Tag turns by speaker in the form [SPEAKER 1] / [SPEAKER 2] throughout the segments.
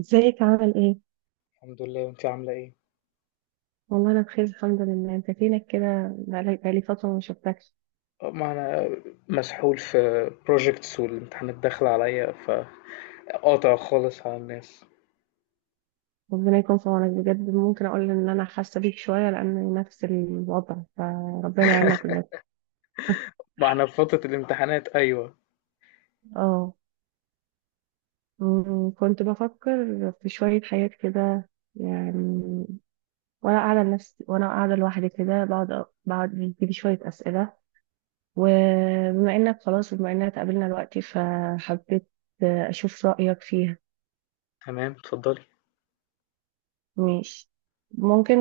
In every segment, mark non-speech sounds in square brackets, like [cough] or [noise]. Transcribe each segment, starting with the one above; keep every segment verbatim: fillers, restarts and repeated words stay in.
[SPEAKER 1] ازيك عامل ايه؟
[SPEAKER 2] الحمد لله انت عامله ايه.
[SPEAKER 1] والله انا بخير الحمد لله، انت فينك كده؟ بقالي بقالي فترة ما شفتكش.
[SPEAKER 2] أه، ما انا مسحول في projects والامتحانات داخله عليا، فقاطع خالص على الناس.
[SPEAKER 1] ربنا يكون في عونك بجد. ممكن اقول ان انا حاسة بيك شوية لان نفس الوضع، فربنا يعيننا
[SPEAKER 2] [laughs]
[SPEAKER 1] كلنا.
[SPEAKER 2] ما انا في فتره الامتحانات، ايوه.
[SPEAKER 1] اه. أمم، كنت بفكر في شوية حاجات كده يعني، وانا قاعدة لنفسي وانا قاعدة لوحدي كده، بقعد بقعد بيجيلي شوية اسئلة، وبما انك خلاص وبما اننا اتقابلنا دلوقتي، فحبيت اشوف رأيك فيها.
[SPEAKER 2] تمام اتفضلي.
[SPEAKER 1] ماشي. ممكن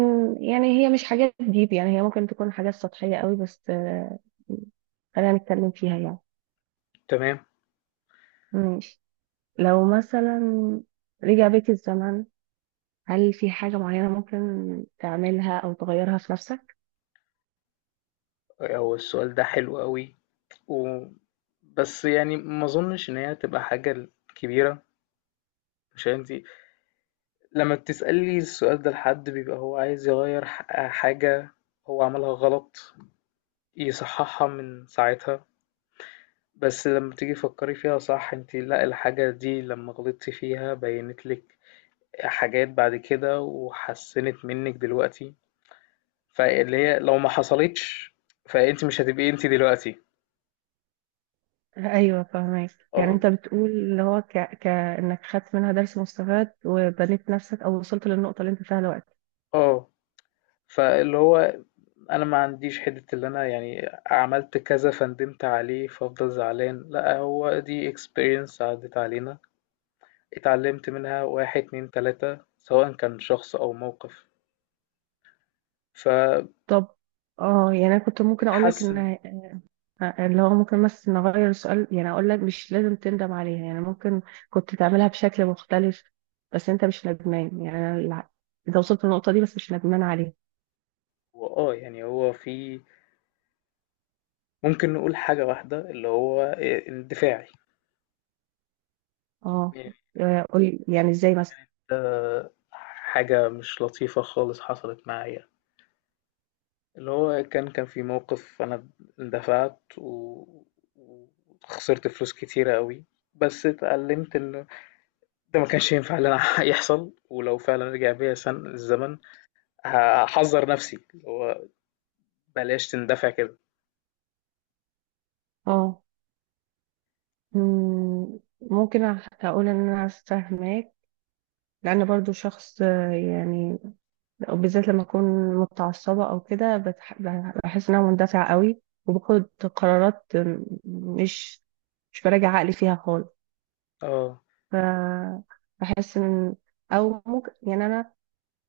[SPEAKER 1] يعني، هي مش حاجات ديب، يعني هي ممكن تكون حاجات سطحية قوي، بس آه، خلينا نتكلم فيها يعني.
[SPEAKER 2] تمام.
[SPEAKER 1] ماشي. لو مثلا رجع بيك الزمن، هل في حاجة معينة ممكن تعملها أو تغيرها في نفسك؟
[SPEAKER 2] أه، هو السؤال ده حلو قوي، و... بس يعني ما اظنش ان هي تبقى حاجه كبيره. مش انتي لما بتسألي السؤال ده لحد بيبقى هو عايز يغير ح- حاجه هو عملها غلط، يصححها من ساعتها. بس لمّا تيجي تفكّري فيها صح، أنتِ لأ، الحاجة دي لمّا غلطتِ فيها بيّنت لِك حاجات بعد كده وحسّنت منِّك دلوقتي، فاللي هي لو ما حصلتش فأنتِ مش هتبقي أنتِ دلوقتي.
[SPEAKER 1] أيوة فاهمك. يعني
[SPEAKER 2] آه،
[SPEAKER 1] أنت بتقول اللي هو ك... كأنك خدت منها درس مستفاد وبنيت نفسك أو وصلت للنقطة اللي أنت فيها دلوقتي.
[SPEAKER 2] آه، فاللي هو أنا ما عنديش حِتّة اللي أنا يعني عملت كذا فندمت عليه فافضل زعلان، لأ، هو دي experience عدّت علينا، اتعلّمت منها واحد، اتنين، تلاتة سواء كان شخص أو موقف،
[SPEAKER 1] طب اه، يعني أنا كنت ممكن أقول لك
[SPEAKER 2] فبتحسّن.
[SPEAKER 1] إن اللي هو، ممكن بس نغير السؤال، يعني اقول لك مش لازم تندم عليها، يعني ممكن كنت تعملها بشكل مختلف بس انت مش ندمان. يعني أنا الع- انت وصلت للنقطة دي بس مش ندمان عليها.
[SPEAKER 2] وآه، يعني هو في، ممكن نقول حاجة واحدة اللي هو آآ الدفاعي،
[SPEAKER 1] اه.
[SPEAKER 2] يعني.
[SPEAKER 1] آه، قول يعني ازاي مثلا.
[SPEAKER 2] ده حاجة مش لطيفة خالص حصلت معايا، اللي هو كان كان في موقف، أنا دفعت و وخسرت فلوس كتيرة أوي، بس اتعلمت إنه ده ما كانش ينفع اللي أنا [laughs] يحصل، ولو فعلًا رجع بيا سن الزمن هاحذّر نفسي، اللي هو بلاش تندفع كده.
[SPEAKER 1] اه. مم، ممكن أح- اقول ان انا فاهماك، لان برضو شخص آه، يعني، بالذات لما اكون متعصبة او كده بتح- بحس ان انا مندفعة قوي وباخد قرارات آه، مش مش براجع عقلي فيها خالص.
[SPEAKER 2] آه.
[SPEAKER 1] فبحس ان، او ممكن يعني انا،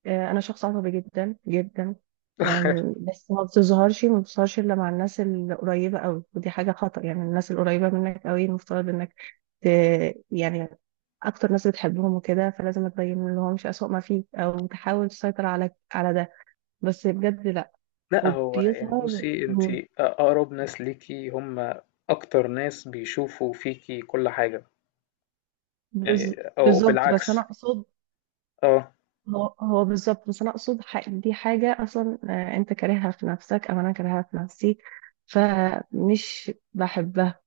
[SPEAKER 1] آه، انا شخص عصبي جدا جدا.
[SPEAKER 2] [laughs]
[SPEAKER 1] آم، بس ما بتظهرش ما بتظهرش الا مع الناس القريبه قوي، ودي حاجه خطأ. يعني الناس القريبه منك قوي المفترض انك ت... يعني اكتر ناس بتحبهم وكده، فلازم ما تبين لهمش اسوأ ما فيك او تحاول تسيطر على على ده. بس بجد لا،
[SPEAKER 2] لأ، هو يعني
[SPEAKER 1] وبيظهر.
[SPEAKER 2] بُصّي، أنتِ
[SPEAKER 1] مم.
[SPEAKER 2] أقرب ناس ليكِ هم أكتر ناس بيشوفوا فيكِ كل حاجة، يعني
[SPEAKER 1] بز-
[SPEAKER 2] أو
[SPEAKER 1] بالظبط، بس انا
[SPEAKER 2] بالعكس.
[SPEAKER 1] اقصد
[SPEAKER 2] آه،
[SPEAKER 1] هو هو بالظبط، بس انا اقصد ح- دي حاجه اصلا آه، انت كارهها في نفسك او انا كارهها في نفسي، فمش بحبها.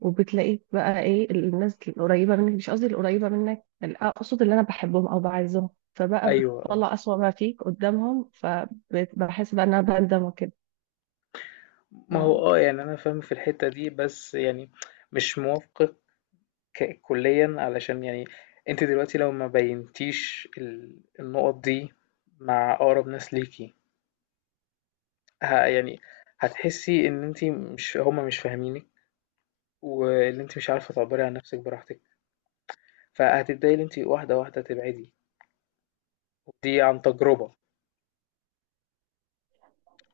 [SPEAKER 1] وبتلاقيك بقى ايه، الناس القريبه منك، مش قصدي القريبه منك، اقصد اللي انا بحبهم او بعزهم، فبقى
[SPEAKER 2] أيوه. آه،
[SPEAKER 1] بتطلع اسوأ ما فيك قدامهم، فبحس بقى ان انا بندم وكده.
[SPEAKER 2] ما هو
[SPEAKER 1] ف-
[SPEAKER 2] آه، يعني أنا فاهم في الحتّة دي، بس يعني مش موافقِك ك- كُلّيًا، علشان يعني أنتِ دلوقتي لو ما بيّنتيش ال النُقط دي مع أقرب ناس ليكِ، ه يعني هتحسّي إن أنتِ مش، هم مش فاهمينِك، وإن أنتِ مش عارفة تعبّري عن نَفْسِك براحتك، فهتبدئي إن أنتِ واحدة، واحدة تبعدي. دي عن تجربة.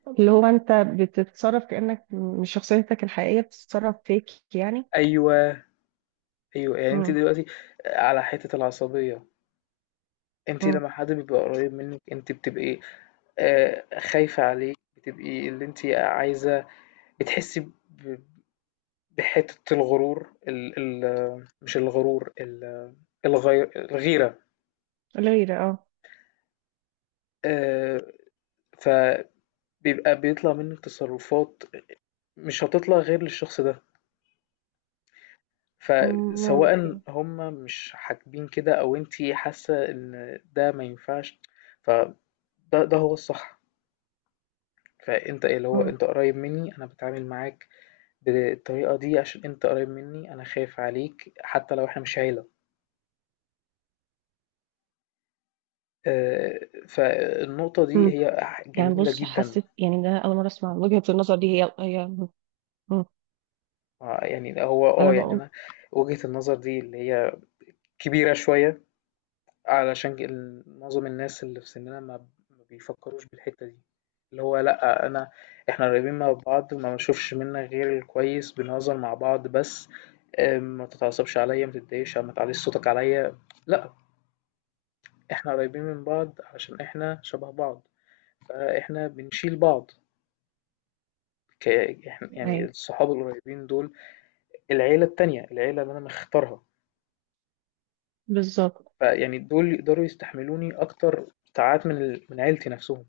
[SPEAKER 1] اللي هو انت بتتصرف كانك مش شخصيتك الحقيقيه بتتصرف فيك يعني.
[SPEAKER 2] أيوه، أيوه، يعني أنتِ
[SPEAKER 1] امم.
[SPEAKER 2] دلوقتي آه، على حتّة العصبية، أنتِ
[SPEAKER 1] امم.
[SPEAKER 2] لمّا حد بيبقى قريّب منِّك أنتِ بتبقي آآ خايفة عليه، بتبقي اللي أنتِ عايزة، بتحسّي ب بحتّة الغرور، ال ال مش الغرور ال الغي الغيرة.
[SPEAKER 1] غير اه.
[SPEAKER 2] آآ، فبيبقى بيطلع منِّك تصرّفات مش هتطلع غير للشخص ده. فسواء
[SPEAKER 1] ممكن.
[SPEAKER 2] هم مش حاكبين كده أو أنتِ حاسة إن ده ما ينفعش، فده ده هو الصح. فأنت ايه، اللي هو
[SPEAKER 1] امم.
[SPEAKER 2] أنت قريب منّي، أنا باتعامل معاك بالطريقة دي عشان أنت قريب منّي، أنا خايف عليك حتى لو إحنا مش عيلة. آآ فالنقطة دي
[SPEAKER 1] امم.
[SPEAKER 2] هي ح
[SPEAKER 1] يعني
[SPEAKER 2] جميلة
[SPEAKER 1] بص،
[SPEAKER 2] جدًا.
[SPEAKER 1] حسيت يعني ده اول مره اسمع وجهه النظر دي، هي هي م-
[SPEAKER 2] آه يعني هو
[SPEAKER 1] انا
[SPEAKER 2] آه يعني
[SPEAKER 1] بقول
[SPEAKER 2] أنا وجهة النظر دي اللي هي كبيرة شوية، علشان ك- ال- معظم الناس اللي في سننا ما ما بيفكروش بالحتة دي. اللي هو لأ، أنا، إحنا قريبين من بعض ما بنشوفش منك غير الكويس، بنهزر مع بعض بس. آه، ما تتعصبش عليا، ما تتضايقش، ما تعليش صوتك عليا. لأ، إحنا قريبين من بعض عشان إحنا شبه بعض، فإحنا بنشيل بعض. ك- إحنا- يعني
[SPEAKER 1] اي.
[SPEAKER 2] الصحاب القريبين دول، العيلة التانية، العيلة اللي أنا مختارها،
[SPEAKER 1] بالظبط.
[SPEAKER 2] فيعني دول يقدروا يستحملوني أكتر ساعات من ال- من عيلتي نفسهم.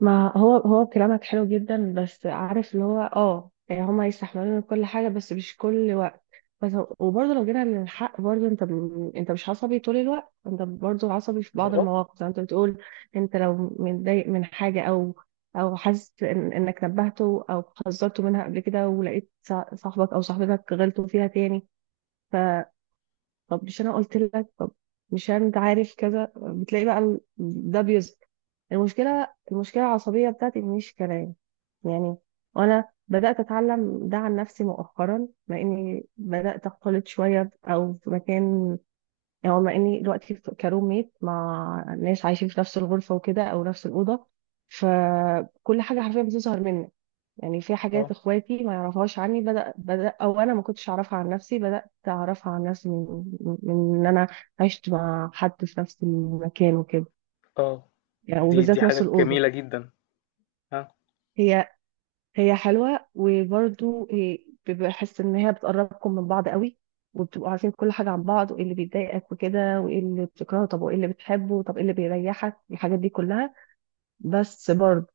[SPEAKER 1] ما هو هو كلامك حلو جدا، بس عارف اللي هو اه، يعني هما يستحملون كل حاجه بس مش كل وقت، بس. وبرضه لو جينا للحق، برضه انت م- انت مش عصبي طول الوقت، انت برضه عصبي في بعض
[SPEAKER 2] اه.
[SPEAKER 1] المواقف زي ما انت بتقول. انت لو متضايق من حاجه او او حاسس إن انك نبهته او حذرته منها قبل كده، ولقيت صا- صاحبك او صاحبتك غلطوا فيها تاني، طب مش انا قلت لك؟ طب مش يعني انت عارف كذا، بتلاقي بقى ال- ده بيظهر. المشكله المشكله العصبيه بتاعتي مش كلام يعني. وانا بدات اتعلم ده عن نفسي مؤخرا، مع اني بدات اختلط شويه او في مكان، يعني مع اني دلوقتي في- كروم ميت مع ناس عايشين في نفس الغرفه وكده او نفس الاوضه، فكل حاجه حرفيا بتظهر منك. يعني في حاجات
[SPEAKER 2] اه.
[SPEAKER 1] اخواتي ما يعرفوهاش عني، بدأ بدأ او انا ما كنتش اعرفها عن نفسي، بدأت اعرفها عن نفسي من من ان انا عشت مع حد في نفس المكان وكده،
[SPEAKER 2] آه،
[SPEAKER 1] يعني
[SPEAKER 2] دي دي
[SPEAKER 1] وبالذات
[SPEAKER 2] حاجة
[SPEAKER 1] نفس الأوضة.
[SPEAKER 2] جميلة جدًا. آه.
[SPEAKER 1] هي هي حلوة، وبرضو هي- بحس ان هي بتقربكم من بعض قوي، وبتبقوا عارفين كل حاجة عن بعض، وايه اللي بيضايقك وكده، وايه اللي بتكرهه، طب وايه اللي بتحبه، طب ايه اللي بيريحك، الحاجات دي كلها. بس برضو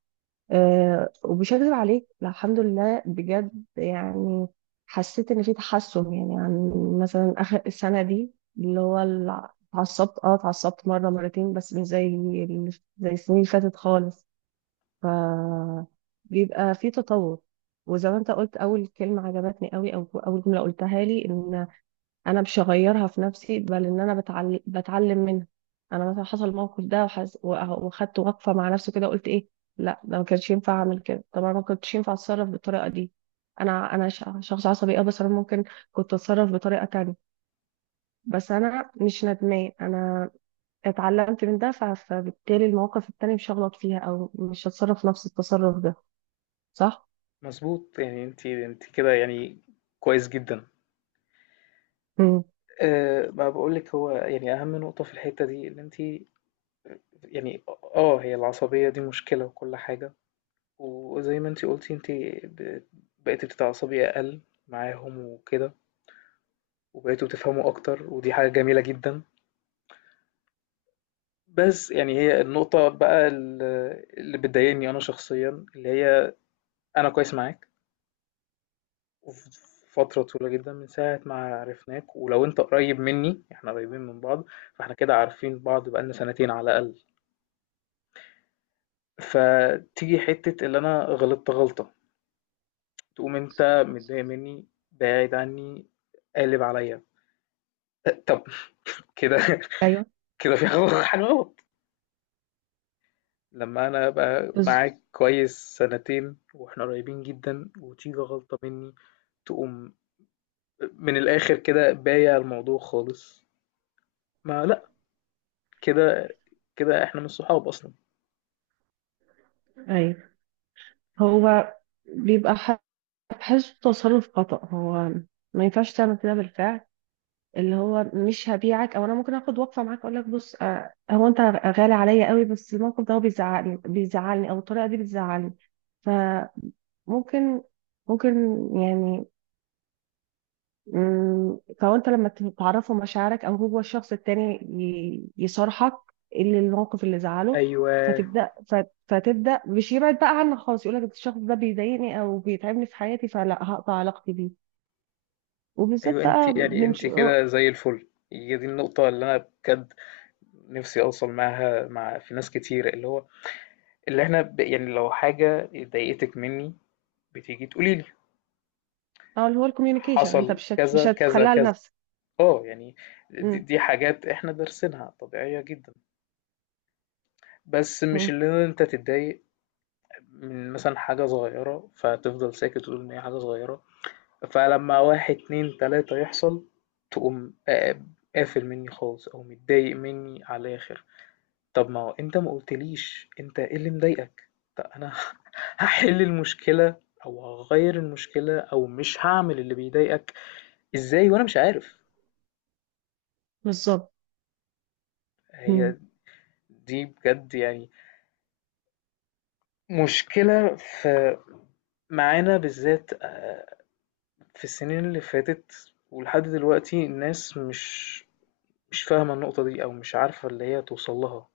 [SPEAKER 1] أه، ومش هكذب عليك، الحمد لله بجد، يعني حسيت ان في تحسن، يعني عن مثلا اخر السنه دي. اللي هو ال- اتعصبت اه، اتعصبت مره مرتين، بس مش زي ال- زي السنين اللي فاتت خالص. ف بيبقى في تطور. وزي ما انت قلت اول كلمه عجبتني قوي او اول جمله قلتها لي، ان انا مش هغيرها في نفسي، بل ان انا بتعلم، بتعلم منها. انا مثلا حصل الموقف ده، وحز... وأه- وخدت وقفه مع نفسي كده، قلت ايه، لا ده ما كانش ينفع اعمل كده، طبعا ما كنتش ينفع اتصرف بالطريقه دي. انا انا ش- شخص عصبي اه، بس انا ممكن كنت اتصرف بطريقه تانية. بس انا مش ندمان، انا اتعلمت من ده، ف... فبالتالي المواقف التانية مش هغلط فيها او مش هتصرف نفس التصرف ده. صح؟
[SPEAKER 2] مضبوط، يعني أنتِ، أنتِ كده يعني كويس جدًا.
[SPEAKER 1] امم.
[SPEAKER 2] آآ، ما باقول لِك، هو يعني أهم نقطة في الحتة دي إن أنتِ يعني، آه، هي العصبية دي مشكلة وكل حاجة، وزي ما أنتِ قلتِ أنتِ ب بقيتِ بتتعصبي أقل معاهم وكده، وبقيتوا بتفهموا أكتر، ودي حاجة جميلة جدًا. بس يعني هي النقطة بقى ال اللي بتضايقني أنا شخصيًا اللي هي، أنا كويس معاك وف- فترة طويلة جدا من ساعة ما عرفناك، ولو انت قريب مني احنا قريبين من بعض، فاحنا كده عارفين بعض بقالنا سنتين على الأقل. فتيجي حتة اللي انا غلطت غلطة، تقوم انت متضايق مني، بعيد عني، قالب عليا. طب كده [laughs]
[SPEAKER 1] ايوه.
[SPEAKER 2] كده في حاجة حاجة غلط. لما انا ابقى
[SPEAKER 1] بز...
[SPEAKER 2] معاك كويس سنتين واحنا قريبين جدا، وتيجي غلطة مني تقوم من الاخر كده بايع الموضوع خالص، ما لا، كده، كده احنا مش صحاب اصلا.
[SPEAKER 1] ايوه. هو بيبقى بحسه تصرف خطأ، هو ما ينفعش تعمل كده بالفعل. اللي هو مش هبيعك، او انا ممكن اخد وقفه معاك، اقول لك بص آه، هو انت غالي عليا قوي، بس الموقف ده هو بيزعلني، بيزعلني او الطريقه دي بتزعلني. فممكن، ممكن يعني، مم، فهو انت لما تعرفه مشاعرك، او هو الشخص التاني ي- يصارحك اللي الموقف اللي زعله،
[SPEAKER 2] ايوه،
[SPEAKER 1] فتبدا فت- فتبدا مش يبعد بقى عنك خالص، يقول لك الشخص ده بيضايقني او بيتعبني في حياتي فلا هقطع علاقتي بيه،
[SPEAKER 2] ايوه
[SPEAKER 1] وبالذات بقى
[SPEAKER 2] انت يعني
[SPEAKER 1] من ش...
[SPEAKER 2] انت
[SPEAKER 1] اه.
[SPEAKER 2] كده زي الفل. هي دي النقطه اللي انا بجد نفسي اوصل معاها مع في ناس كتير، اللي هو اللي احنا ب... يعني لو حاجه ضايقتك مني بتيجي تقولي لي
[SPEAKER 1] آه، اللي هو الكوميونيكيشن، انت
[SPEAKER 2] حصل
[SPEAKER 1] مش هت... مش
[SPEAKER 2] كذا كذا
[SPEAKER 1] هتخليها
[SPEAKER 2] كذا.
[SPEAKER 1] لنفسك.
[SPEAKER 2] اه يعني دي,
[SPEAKER 1] مم.
[SPEAKER 2] دي حاجات احنا دارسينها طبيعيه جدا. بس مش
[SPEAKER 1] مم.
[SPEAKER 2] اللي انت تتضايق من مثلا حاجه صغيره فتفضل ساكت وتقول ان هي حاجه صغيره، فلما واحد اتنين تلاتة يحصل تقوم آه، قافل مني خالص أو متضايق مني على الآخر. طب ما هو أنت ما قلتليش أنت إيه اللي مضايقك؟ طب أنا [laughs] هحل المشكلة أو هغير المشكلة أو مش هعمل اللي بيضايقك، إزاي وأنا مش عارف؟
[SPEAKER 1] بالظبط. مم.
[SPEAKER 2] هي دي بجد يعني مشكلة في، معانا بالذات آه، في السنين اللي فاتت ولحد دلوقتي، الناس مش مش فاهمة النقطة دي أو مش عارفة اللي هي توصل لها،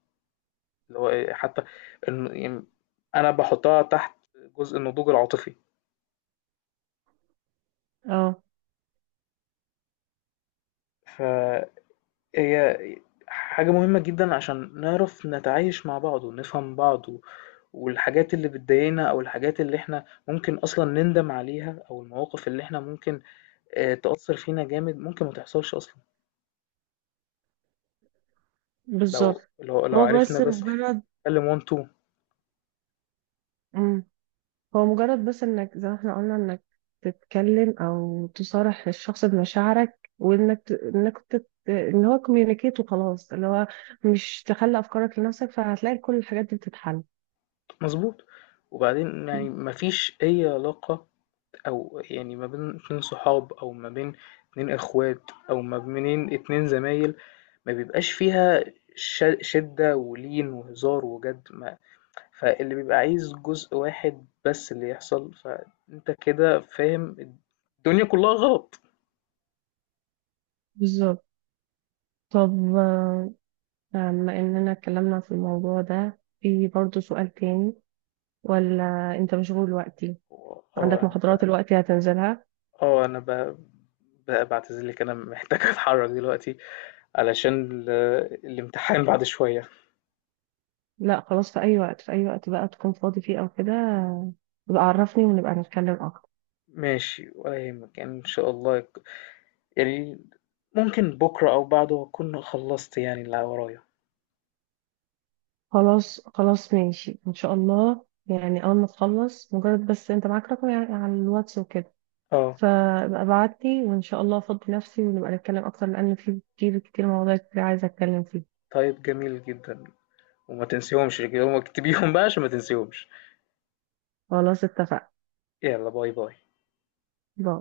[SPEAKER 2] اللي هو إيه، حتى الن- يعني أنا باحطها تحت جزء النضوج العاطفي.
[SPEAKER 1] اه
[SPEAKER 2] فهي حاجة مهمة جدا عشان نعرف نتعايش مع بعض ونفهم بعض و- والحاجات اللي بتضايقنا أو الحاجات اللي احنا ممكن أصلا نندم عليها، أو المواقف اللي احنا ممكن آه، تأثر فينا جامد ممكن ما تحصلش أصلا
[SPEAKER 1] بالظبط.
[SPEAKER 2] لو لو لو
[SPEAKER 1] هو
[SPEAKER 2] عرفنا
[SPEAKER 1] بس
[SPEAKER 2] بس
[SPEAKER 1] مجرد.
[SPEAKER 2] نتكلم وان تو.
[SPEAKER 1] مم. هو مجرد بس انك زي ما احنا قلنا، انك تتكلم او تصارح الشخص بمشاعرك، وانك ت... انك تت... ان هو كوميونيكيت وخلاص، اللي هو مش تخلي افكارك لنفسك، فهتلاقي كل الحاجات دي بتتحل.
[SPEAKER 2] مظبوط. وبعدين يعني مفيش أي علاقة أو يعني ما بين اتنين صحاب أو ما بين اتنين إخوات أو ما بين اتنين زمايل ما بيبقاش فيها ش شِدّة ولين وهزار وجَد، ما فاللي بيبقى عايز جزء واحد بس اللي يحصل، فأنت كده فاهم الد الدنيا كلّها غلط.
[SPEAKER 1] بالظبط. طب آه، بما اننا اتكلمنا في الموضوع ده، في برضه سؤال تاني، ولا انت مشغول دلوقتي؟
[SPEAKER 2] و آه،
[SPEAKER 1] عندك
[SPEAKER 2] أنا
[SPEAKER 1] محاضرات
[SPEAKER 2] ب
[SPEAKER 1] دلوقتي هتنزلها؟
[SPEAKER 2] آه، أنا ب ب باعتذر لِك، أنا محتاج أتحرّك دلوقتي علشان ال الإمتحان بعد شوية.
[SPEAKER 1] لا خلاص، في اي وقت، في اي وقت بقى تكون فاضي فيه او كده، يبقى عرفني ونبقى نتكلم اكتر.
[SPEAKER 2] ماشي ولا يهمك، يعني إن شاء الله يك- يعني ممكن بكرة أو بعده أكون خلصت يعني اللي ورايا.
[SPEAKER 1] خلاص خلاص ماشي، ان شاء الله. يعني اول ما تخلص، مجرد بس انت معاك رقم يعني على الواتس وكده،
[SPEAKER 2] اه
[SPEAKER 1] فابقى ابعتلي وان شاء الله افضي نفسي ونبقى نتكلم اكتر، لان في كتير، كتير مواضيع كتير عايزه اتكلم فيها.
[SPEAKER 2] طيب جميل جدا، وما تنسيهمش كده، وما اكتبيهم بقى عشان ما تنسيهمش.
[SPEAKER 1] خلاص اتفقنا.
[SPEAKER 2] يلا باي باي.
[SPEAKER 1] باي.